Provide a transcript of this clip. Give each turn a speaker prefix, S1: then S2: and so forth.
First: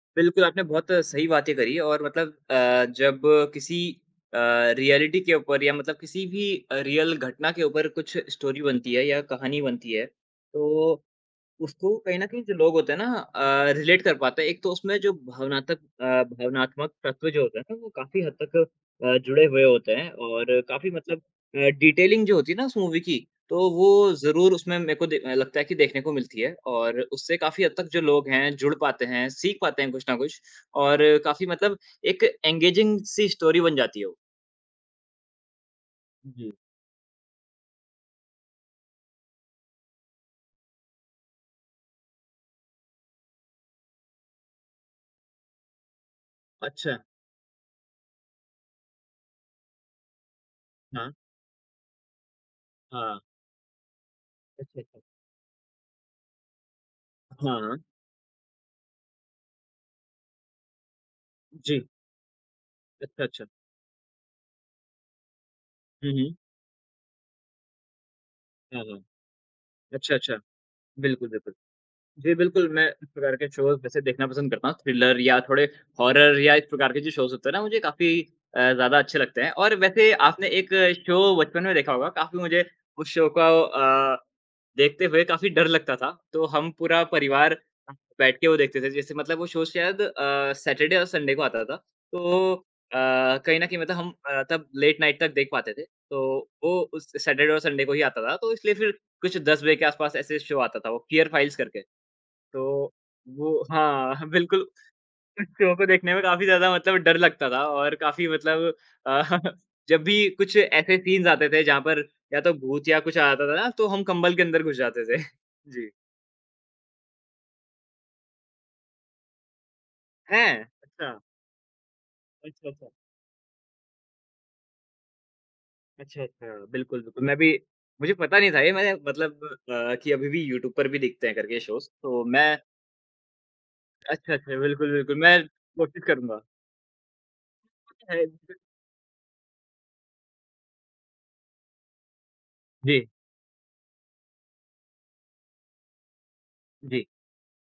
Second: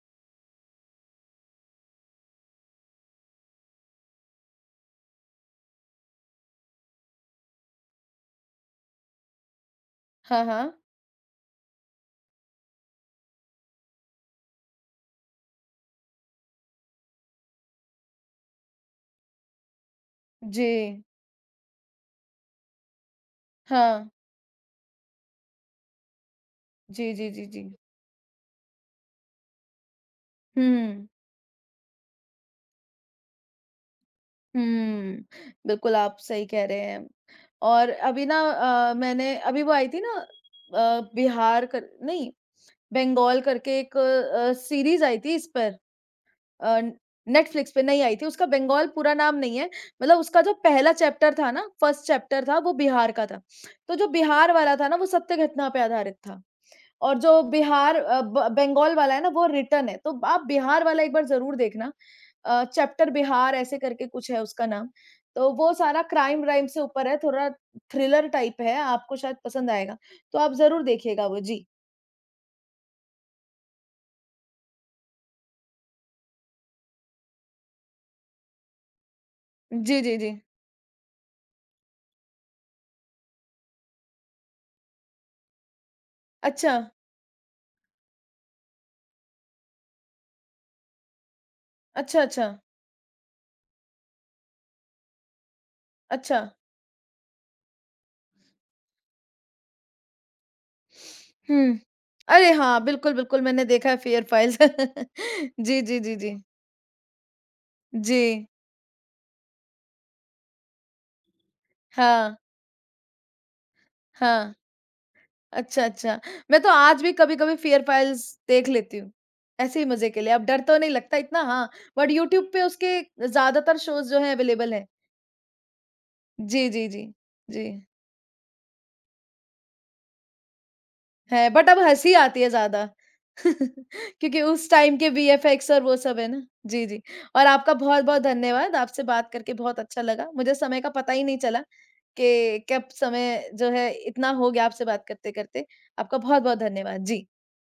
S1: बिल्कुल, आपने बहुत सही बातें करी, और मतलब अ, जब किसी अ, रिऐलिटी के ऊपर, या मतलब किसी भी अ, रियल घटना के ऊपर कुछ स्टोरी बनती है या कहानी बनती है,
S2: हाँ, हाँ।
S1: तो उसको कहीं न कहीं, जो लोग होते हैं ना अ, रिलेट कर पाते हैं। एक तो उसमें जो भावनातक अ, भावनात्मक तत्व जो होते हैं ना, वो काफ़ी हद तक अ, जुड़े हुए होते हैं और काफ़ी
S2: जी।
S1: मतलब अ, डिटेलिंग जो होती है ना, उस मूवी की, तो वो
S2: हाँ।
S1: ज़रूर उसमें मेरे को दे अ, लगता है कि देखने को मिलती है, और
S2: जी, जी,
S1: उससे
S2: जी,
S1: काफ़ी
S2: जी।
S1: हद तक, जो लोग हैं, जुड़ पाते हैं, सीख पाते हैं कुछ न कुछ,
S2: हुँ,
S1: और
S2: हुँ।
S1: काफ़ी मतलब एक एंगेजिंग सी स्टोरी बन जाती है वो।
S2: हुँ। बिल्कुल, आप सही
S1: जी।
S2: कह रहे हैं। और अभी ना अ, मैंने अभी वो आई थी ना अ, बिहार कर नहीं, बंगाल करके एक अ, सीरीज़ आई थी, इस पर अ,
S1: अच्छा।
S2: नेटफ्लिक्स पे नई आई थी। उसका बंगाल पूरा नाम नहीं है। मतलब उसका जो पहला
S1: हाँ।
S2: चैप्टर था ना, 1st चैप्टर था, वो बिहार
S1: हाँ।
S2: का था। तो जो बिहार वाला
S1: अच्छा,
S2: था ना,
S1: अच्छा।
S2: वो सत्य घटना पे आधारित था, और जो
S1: हाँ।
S2: बिहार अ, ब बंगाल वाला है ना, वो रिटर्न है। तो आप बिहार वाला एक बार ज़रूर
S1: जी।
S2: देखना। अ, चैप्टर
S1: अच्छा, अच्छा।
S2: बिहार, ऐसे करके कुछ है उसका नाम। तो वो सारा
S1: हुँ, हुँ।
S2: क्राइम व्राइम से ऊपर है, थोड़ा थ्रिलर टाइप है,
S1: हाँ, हाँ।
S2: आपको शायद पसंद आएगा।
S1: अच्छा, अच्छा।
S2: तो आप ज़रूर देखिएगा
S1: बिल्कुल,
S2: वो।
S1: बिल्कुल।
S2: जी।
S1: जी, बिल्कुल, मैं इस प्रकार के शोज़ वैसे देखना पसंद करता हूँ, थ्रिलर या थोड़े हॉरर या इस प्रकार के जो शोज़ होते हैं ना, मुझे काफ़ी अ, ज़्यादा अच्छे लगते हैं, और
S2: जी,
S1: वैसे
S2: जी, जी।
S1: आपने एक शो बचपन में देखा होगा। काफ़ी मुझे उस शो को अ, देखते हुए काफ़ी डर लगता था। तो हम
S2: अच्छा।
S1: पूरा परिवार [unintelligible] बैठ के वो देखते थे। जैसे मतलब वो शो शायद अ, सैटरडे और संडे को आता था।
S2: अच्छा,
S1: तो
S2: अच्छा।
S1: अ, कहीं न कहीं मतलब हम अ, तब लेट नाइट तक देख पाते थे। तो
S2: अच्छा।
S1: वो उस सैटरडे और संडे को ही आता था। तो इसलिए फिर कुछ 10 बजे के आसपास ऐसे शो आता था वो, फियर फ़ाइल्स
S2: हुँ।
S1: करके।
S2: अरे!
S1: तो
S2: हाँ, बिल्कुल, बिल्कुल,
S1: वो
S2: मैंने देखा है
S1: हाँ,
S2: फियर फ़ाइल्स।
S1: बिल्कुल, इस शो
S2: जी,
S1: को
S2: जी,
S1: देखने
S2: जी,
S1: में
S2: जी।
S1: काफ़ी ज़्यादा मतलब डर लगता था और काफ़ी
S2: जी।
S1: मतलब जब भी कुछ ऐसे सीन्स आते थे, जहाँ पर
S2: हाँ।
S1: या तो भूत या कुछ आता था ना, तो हम कंबल के
S2: हाँ।
S1: अंदर घुस जाते थे।
S2: अच्छा,
S1: जी।
S2: अच्छा। मैं तो आज भी कभी-कभी फियर फ़ाइल्स देख लेती हूँ, ऐसे ही मज़े के लिए। अब डर
S1: हैं!
S2: तो नहीं लगता
S1: अच्छा।
S2: इतना, हाँ, बट यूट्यूब पे
S1: अच्छा था।
S2: उसके ज़्यादातर शोज़ जो हैं, अवेलेबल हैं।
S1: अच्छा, अच्छा,
S2: जी, जी,
S1: बिल्कुल,
S2: जी।
S1: बिल्कुल, मैं भी
S2: जी।
S1: मुझे पता नहीं था, ये मैंने मतलब अ, कि अभी भी यूट्यूब पर भी दिखते हैं,
S2: है,
S1: करके
S2: बट अब
S1: शोज़।
S2: हँसी
S1: तो
S2: आती है
S1: मैं
S2: ज़्यादा।
S1: अच्छा,
S2: क्योंकि
S1: अच्छा।
S2: उस
S1: बिल्कुल,
S2: टाइम के
S1: बिल्कुल, मैं
S2: वीएफ़एक्स और वो
S1: कोशिश
S2: सब है
S1: करूँगा।
S2: ना, जी, जी। और आपका बहुत-बहुत
S1: [unintelligible]
S2: धन्यवाद, आपसे बात करके बहुत अच्छा लगा। मुझे समय का पता ही नहीं चला कि कब
S1: जी।
S2: समय जो है, इतना हो गया आपसे बात करते-करते। आपका बहुत-बहुत धन्यवाद।
S1: जी।
S2: जी।